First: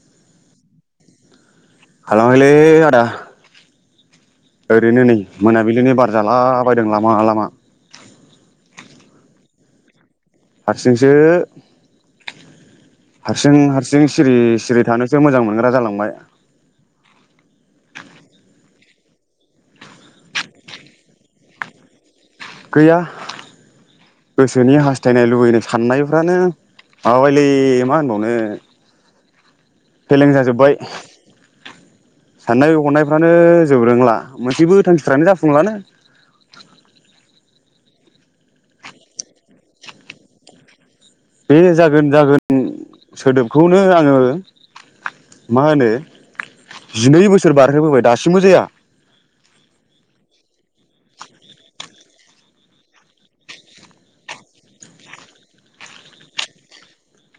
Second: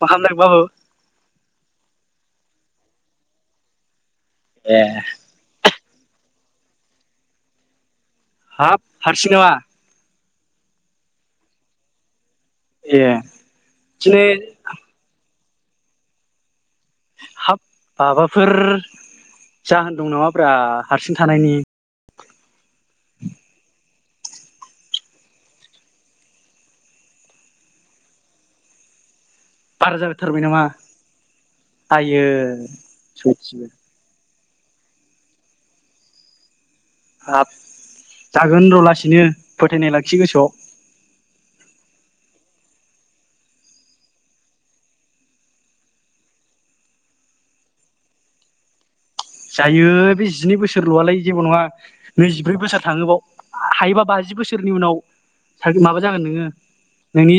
मा खालामदों बाबु। खालामाखैलै आदा। ओरैनो नै मोनाबिलिनि बार जालाबायदों लामा लामा हाब हारसिं नामा। हारसिंसो ए हारसिं हारसिं दिनै सिरि सिरि थानोसो मोजां मोन ग्रा जालांबाय। हाब माबाफोर जाहोन दं नाम ब्रा हारसिं थानायनि गैया गोसोनि हास्थायनाय लुबैनाय साननायफ्रानो माबाबायलै मा होनबावनो बारा फेलें जाथारबाय नामा जाजोब्बाय आइयो साननाय हनायफ्रानो सयथिबो जोबरोंला मोनसेबो थांखिफ्रानो जाफुंलानो हाब जागोन रलासिनो फोथायनाय लाखि गोसोआव बे जागोन जागोन सोदोबखौनो आङो मा होनो जिनै बोसोर बारह्रोबोबाय दासिमबो जाया जायो बे जिनै बोसोरल आलाय जेबो नङा नैजिब्रै बोसोर थाङोबाव हायोबा बाजि बोसोरनि उनाव माबा जागोन नोङो नोंनि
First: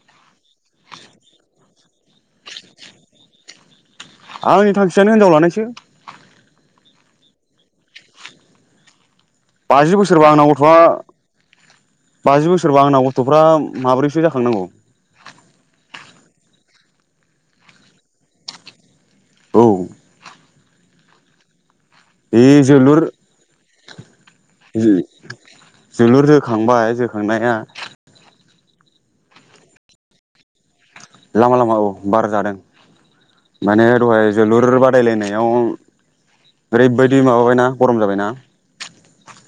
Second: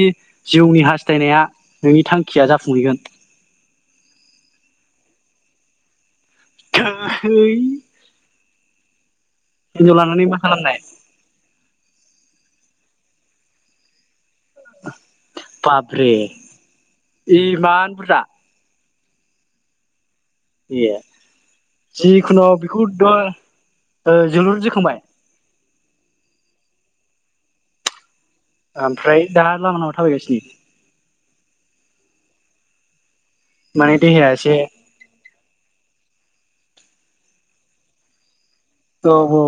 जिउनि हास्थायनाया नोंनि थांखिया जाफुंहैगोन। आंनि थांखियानो हिनजाव लानायसो [unintelligible] हिनजाव बाजि लानानै बोसोरबा मा आंना गथआ। खालामनाय बाजि बोसोरबा आंना गथ'फ्रा माबोरै। बाप रे इमान बुरजा। औ। ए। बे जिखुनु जोलुर बेखौथ ओ जोलुर जोखांबाय। जोलुर जोखांबाय जोखांनाया ओमफ्राय दा लामा लामा थाबायगासिनो। लामा लामा औ बार जादों माने देहाया दहाय एसे जोलुर बादायलायनाय अं ओरैबायदि माबा बायना गरम जाबायना औ औ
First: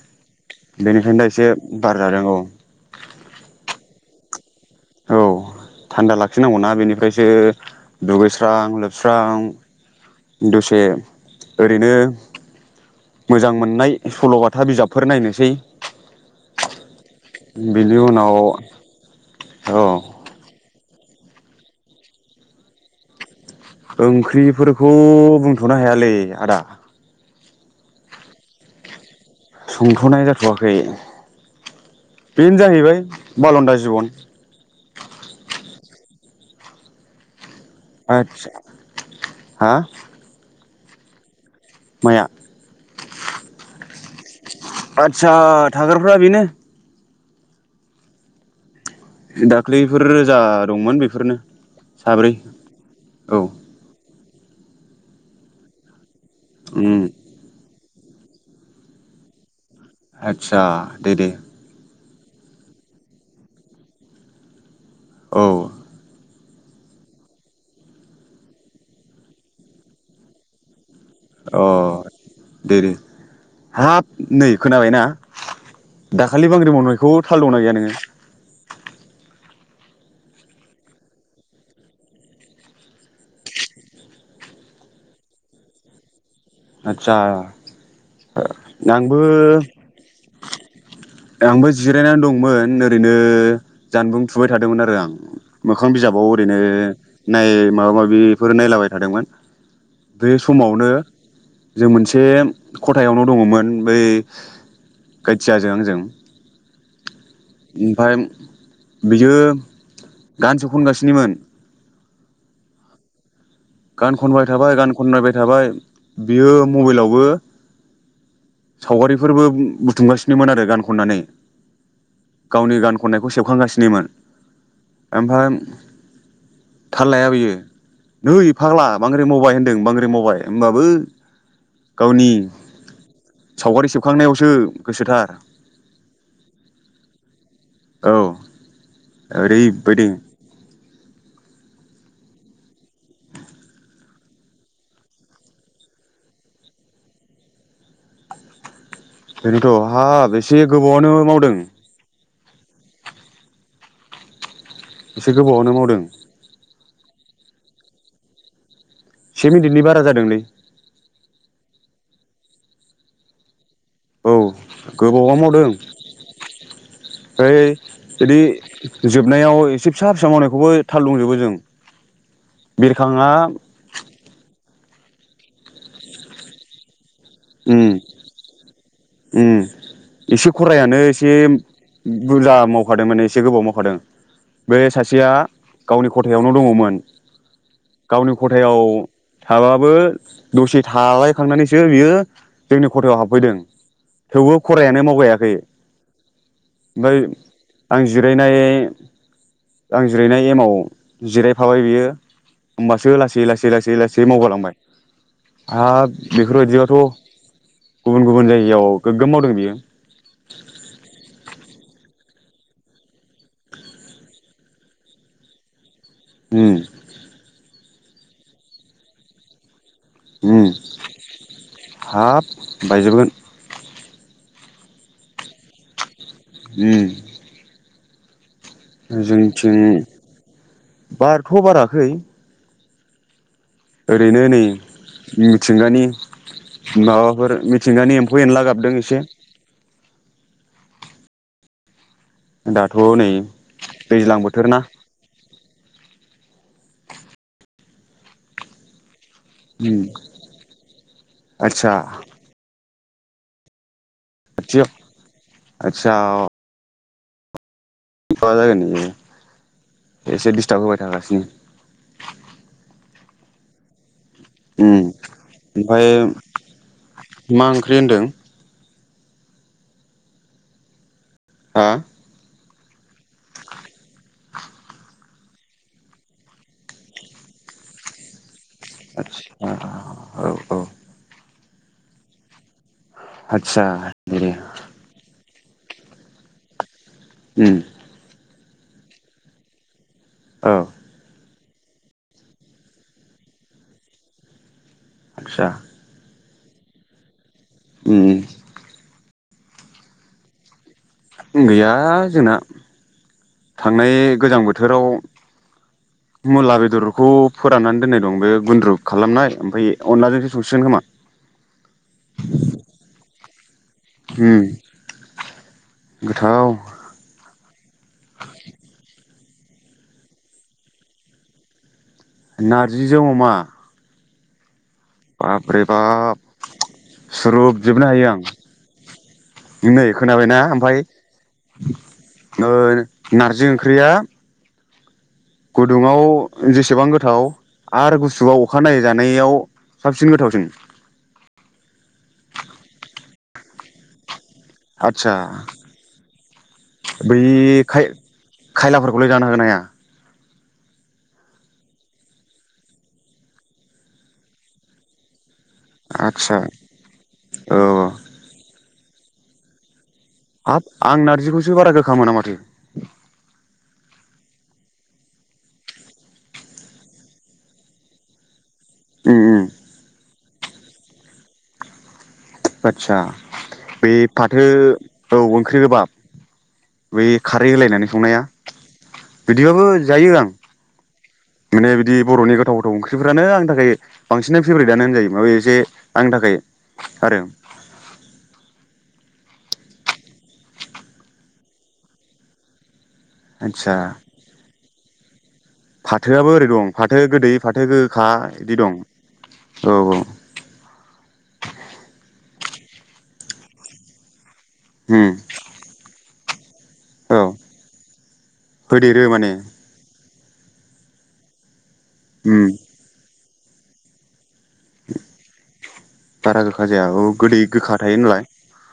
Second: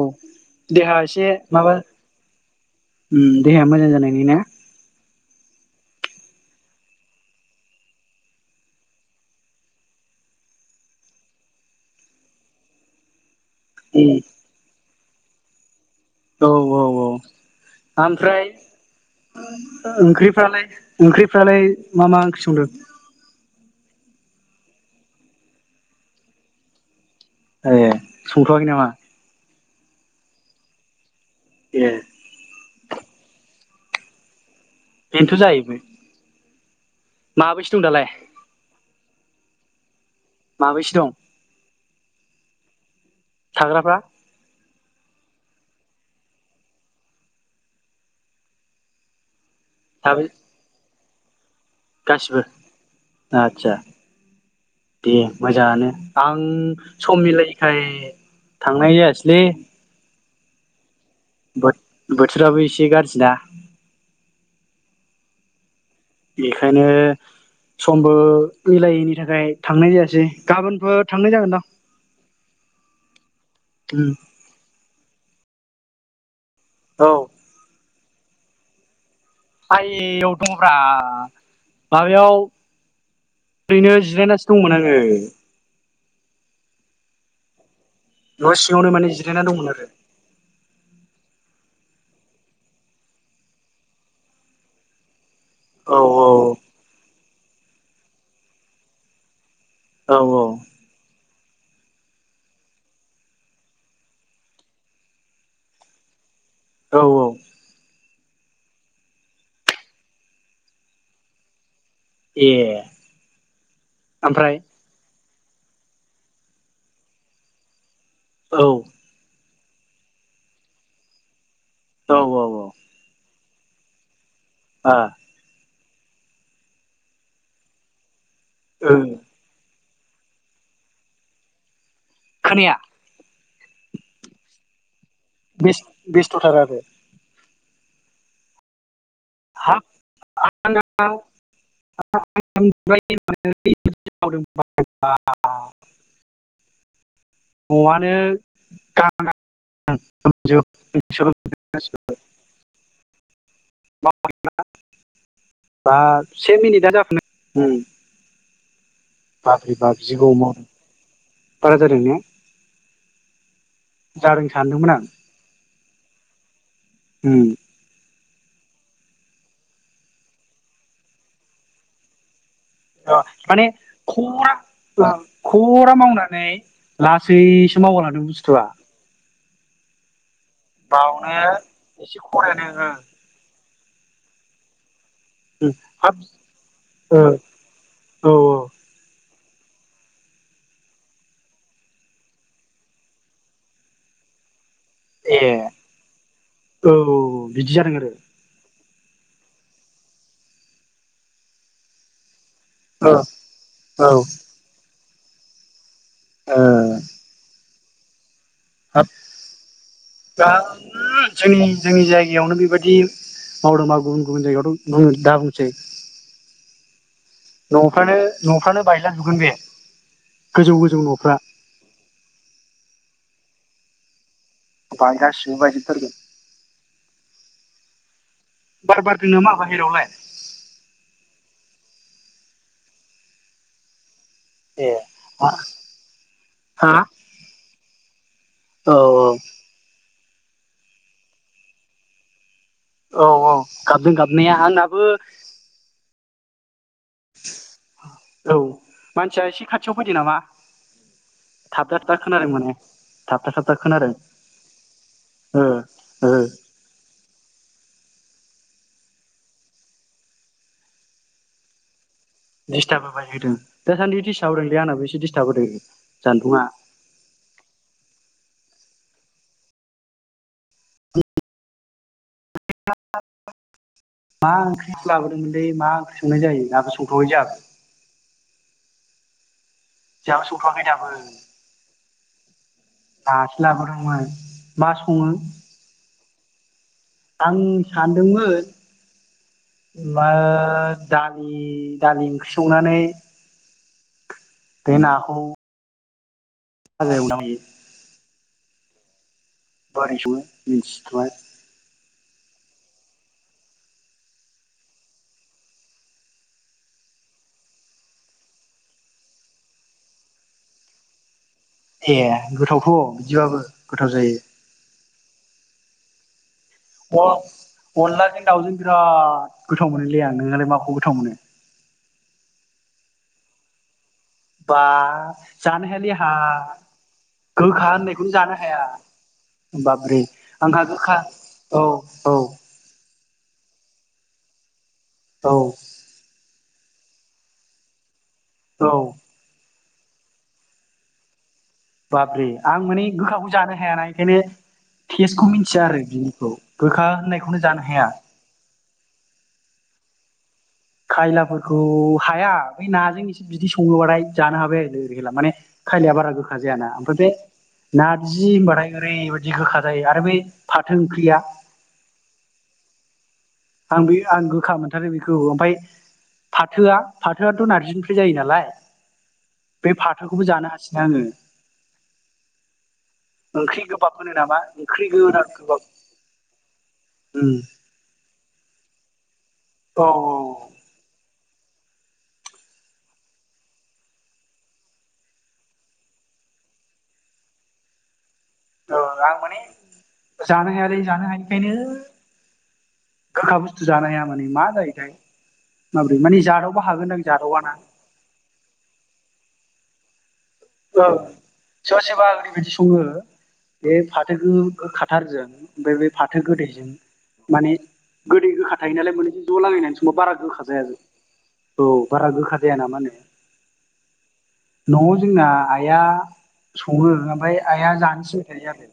देहा बेनिखायनो दा एसे माबा बार जादों औ ओ देहाया मोजां जानाय बिदिनो औ थान्दा लाखिनांगौनाा बेनिफ्रायसो दुगैस्रां लोबस्रां दसे ओरैनो मोजां मोननाय उम सल'बाथा बिजाब। फोर नायनोसै। औ औ औ। बिनि उनाव आमफ्राय औ ओंख्रिफ्रालाय ओंख्रिफ्रालाय मा मा ओंख्रि संदों ओंख्रिफोरखौ बुंथनो हायालै आदा ए संथआखै नामा संथनाय जाथवाखै ए बेनो जाहैबाय बालनन्दा जिबन बेन्थ जाहैबाय। माबैसो दं दालाय? आदसा हा माबैसे दं। माया थाग्राफ्रा आदसा थाग्राफ्रा बेनो दाख्लैफोर साबै जा दंमोन बेफो फोरनो गासिबो आतसा दे मोजाङानो आं उम सम मिलायैखाय थांनाय जायासैलै आथसा दे दे बोथोराबो एसे गाज्रि ना? औ बेखायनो समबो मिलायैनि थाखाय थांनाय जायासै गाबोनफोर थांनाय अ जागोनदां दे दे उम हाब नै खोनाबायना दा खालि बांग्रि औ मावनायखौ थाल दं गैया नोङो? आइयाव दङब्रा माबायाव ओरैनो जिरायनासो दंमोन आङो। आतचा। न सिङावनो माने जिरायना दंमोन आरो। आंबो जिरायनानै दंमोन ओरैनो जानबुं थुबाय थादोंमोन आरो आं। मोखां औ औ बिजाबाव ओरैनो नाय माबा माबिफोर नायलाबाय थादोंमोन। औ बे समावनो जों मोनसे खथायावनो दङमोन बै गायथियाजों आंजों। [inaudible] औ औ ओमफाय बियो गानसो खनगासिनोमोन। ए गान खनबाय ओमफ्राय थाबाय गान खननाय बाय थाबाय बियो मबाइलावबो औ सावगारिफोरबो बुथुमगासिनोमोन आरो गान खननानै। औ औ औ बेखौ सेबखांगासिनोमोन। आ ओमफाय थाल लाया बेयो नै फाग्ला ओं बांग्रिं मावबाइ होनदों बांग्रि मावबाय ओमबाबो गावनि खोनाया सावगारि सेबखांनायावसो गोसोथार बेस्थ'थार आरो औ हाब ओरैबायदि आंना न'आनो [unintelligible] न'आनो दा ओरैनोथ' हा बेसे गोबावावनो मावदों। गाबोमजोब। [unintelligible] एसे गोबावानो बा मावदों से मिनिटा जाबा [unintelligible] उम से मिनिटनि बारा जादोंलै। थारा थारिनो औ गोबावा मावदों। [inaudible] उम ओइ बिदि जोबनायाव एसे फिसा फिसा मावनायखौबो थाल दंजोबो जों अ बिरखांआ माने खुवा औ खरा मावनानै लासैसो मावगालादों बुस्थुआ। उओ एसे खरायानो एसे बावनो एसे बुरजा खरायानो ओ मावखादोंमोन एसे गोबाव माव दों बे सासे सेया उम गावनि हाब ख'थायावनो दङमोन ओ औ गावनि ख'थायाव थाबाबो दसे थालायखांनानैसो बियो जोंनि खथायाव हाबफैदों थेवबो खरायानो ए मावगायाखै औ ओमफ्राय बिदि जादों आं आरो जिरायनाय। आं जिरायनाय एमाव जिरायफाबाय बियो होमबासो ओ लासै लासै लासै औ लासै मावगालांबाय। आ बेफोरबायदिबाथ। ओ गुबुन गुबुन जायो बेयाव हाब गोग्गोम मावदों बियो दा जोंनि जोंनि जायगायावनो बेबायदि मावदोंबा गुबुन गुबुन जायगायावथ दा बुंसै। ह नफ्रानो नफ्रानो बायलाजुगोन बे ओम गोजौ गोजौ न'फ्रा हाब बायजोबगोन बाय गासिबो बाजिथारगोन उ बार बारदों नामा जोंनिथिं बाहेरायावलाय बारथ' बाराखै ओरैनो नै ए मिथिंगानि हा माबाफोर मिथिंगानि। खौ एनला गाबदों औ एसे दाथ' औ नै औ गाबदों दैज्लां गाबनाया बोथोर ना आंनाबो। औ मानसिया एसे उम खाथियाव फैदों नामा थाबथा आदसा थाबथा खोनादों माने थाबथा थाबथा खोनादों ओ [unintelligible] आतसा ओ माबा जागोन न एसे डिस्टार्ब होबाय थागासिनो दिस्टाब होबाय होदों दासान्दिदि ओम ओमफाय जानबुंआ मा ओंख्रि होनदों? हा? [unintelligible] मा ओंख्रि लाबोदोंमोनलै मा ओंख्रि संनाय जायो दाबो संथयाखै जोंहाबो [inaudible] औ जोहाबो औ संथवाखै दाबो नासो आदसा लाबोदोंमोन दे मा सङो आं उम सानदोंमोन मा औ दान लि दालि ओंख्रि संनानै बे नाखौ आदसा [unintelligible] एवोना मायो उम बारै सङो मिन्स गैया जोंना थांनाय गोजां बोथोराव मुला बेदरखौ फोराननानै दोननाय दं बे गुन्द्रु खालामनाय ओमफाय अनलाजोंसो संसिगोन खोमा ए गोथावथ' बिदिबाबो। गोथाव जायो गोथाउ अ-अनलाजों दाउजों बिराद गोथाव मोनोलै आं नोहालाय माखौ गोथाव मोनो? नारजिजों अमा बा बाब्रे जानो हायालै आहा बाब गोखा सुरुबजोबनो हायो होननायखौनो आं जानो हाया नै बाबरे खोनाबायना आंहा ओमफ्राय गोखा औ औ। ओ नारजि ओंख्रिया औ गुदुङाव जेसेबां गोथाव आरो गुस सुबा औ अखानायनायै जानायाव साबसिन गोथावसिन। बाबरे आं माने गोखाखौ जानो हायाना इखायनो आदसा टेस्टखौ मिथिया आरो बिनिखौ गोखा बै होननायखौनो जानो खाय हाया। खायलाफोरखौलाय जानो हागोना हाया? खायलाफोरखौ हाया बै नाजों एसे बिदै सङोबाथाय जानो हाबाय आरो गोदि गोला माने खायलिया बारा आदसा गोखा जायाना आमफ्राय बे औ नारजि होनबाथाय ओरैबायदि गोखा जायो आरो बै हाब फाथो आं ओंख्रिया नारजिखौसो बारा गोखा मोना माथो आं बे आं गोखा मोनथारो बेखौ ओमफाय फाथोआ फाथोआथ' नारजिनिफ्राय जायो नालाय ओम ओम बे खौबो जानो हासिना आङो आच्छा ओंख्रि बे गोबाब होनो नामा फाथो ओंख्रि औ गोरान ओंख्रि गोबाब बै उम खारै होलायनानै संनाया। बिदिबाबो औ जायो आं औ माने बिदि बरनि गोथाव गोथाव ओंख्रिफ्रानो आंनि थाखाय बांसिनै फेभरेटानो होनजायो माबे एसे आंनि थाखाय आरो। औ आं माने जानो हायालै जानो हायैखायनो गोखा बुस्थु आदसा जानो हाया माने मा जायोथाय। माबोरै माने फाथोआबो ओरै जादावबा दं हागोनदां फाथो गोदै जादावाना फाथो गोखा बिदि दं औ औ ओ सोरबा सोरबा ओरैबायदि सङो बे फाथो गो उम गोखाथारजों ओमफाय बे फा [unintelligible] गोदैजों औ माने गोदै गोखा थायो नालाय होदेरो मोनैजों माने ज लागायनानै समंबा बारा गोखा जाया [inaudible] औ बारा गोखा उम जाया नामानो। जोंना आइआ बारा गोखा जाया सङो औ आमफाय गोदै आइआ गोखा थायो जानो नालाय थिनबाय थायो आरो।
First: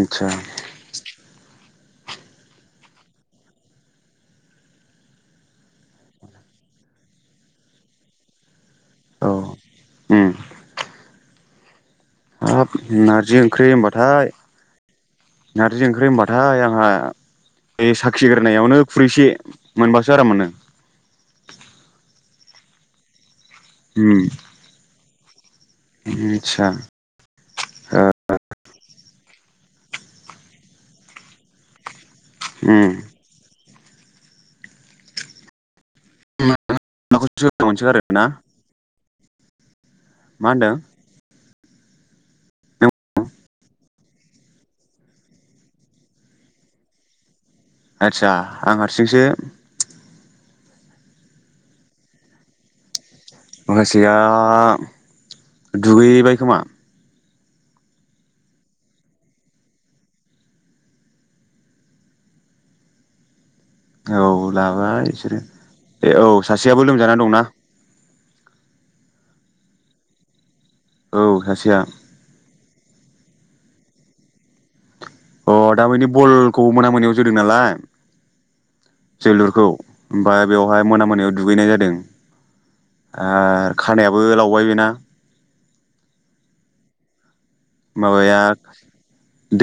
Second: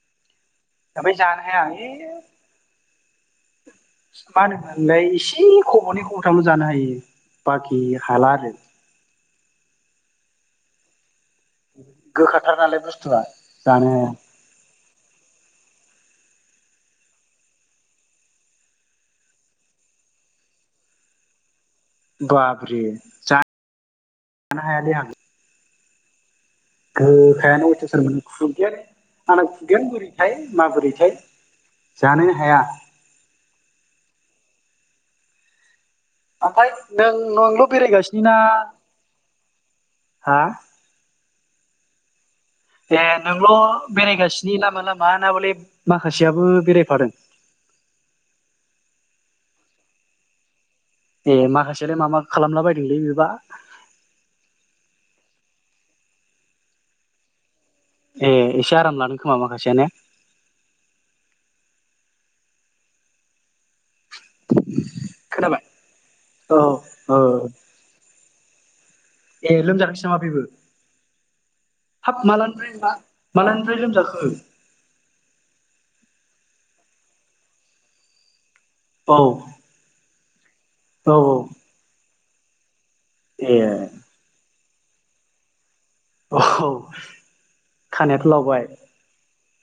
आच्छा। आमफाय जानो हाया आं ऐ मा होनोमोनलाय एसे खबनै खबथामल जानो हायो बाखि हाला आरो। औ अम गोखाथार हाब नालाय बुस्थुआ नारजि ओंख्रि जानो हाया होनबाथाय नारजि ओंख्रि होनबाथाय आंहा बे साखिगोरनायावनो खुरैसे मोनबासो आराम मोनो। बाबरे जा उम जानो हायालै आं। [unintelligible] गोखायानो अयथासार मोनो खुगायानो आंना खुगायानो बोरैथाय माबोरैथाय। जानोनो हाया। उम आमफाय नों खौसो नोंल मोनसोगारो बेरायगासिनो ना? हा मा होनदों? नों ए नंगौ बेरायगासिनो लामा लामा ना बले माखासेयाबो बेरायफादों? आदसा आं हारसिंसो। ए माखासेयालाय मा मा खालामला बायदोंलै बेबा? माखासेया दुगैबाय खोमा ए एसे आराम लानो खोमा माखासेया ने औ लाबाय बिसोरो खोनाबाय बे औ सासेयाबो लोमजा औ दंना। ए लोमजादोंसो नामा बेबो? औ सासेया [unintelligible] मालानिफ्राय लोमजाखो? अ दा माने बलखौ मोना मोनायाव जोदों नालाय औ जोलुरखौ ओमबा बेवहाय मोना औ मोनायाव दुगैनाय जादों। ओ ए खानायाबो लावबाय बेना [inaudible] अह माबाया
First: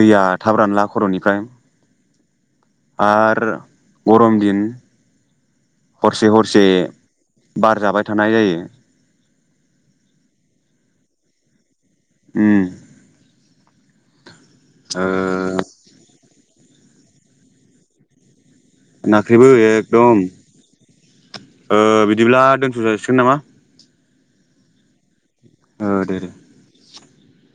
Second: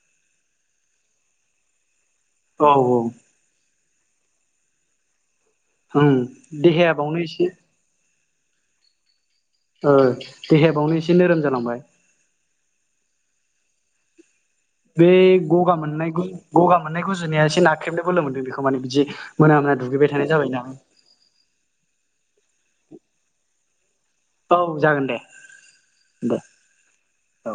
दैया थाब रानला खर'निफ्राय औ औ आरो गरम दिन ओं हरसे हरसे देहाया बावनो एसे बार जाबाय थानाय जायो। ओ देहाया बावनो एसे नोरोम जालांबाय। उम बे ओ गगा मोननायखौ गगा मोननाय गुजुनायासो नाख्रेबनो बोलो मोनदों बेखौ। खौ माने बिदि नाख्रेबो मोना मोना दुगैबाय एकदम थानाय जाबायना। ओ बिदिब्ला दोनथ जासिगोन नामा? औ जागोन दे। ओ दे दे औ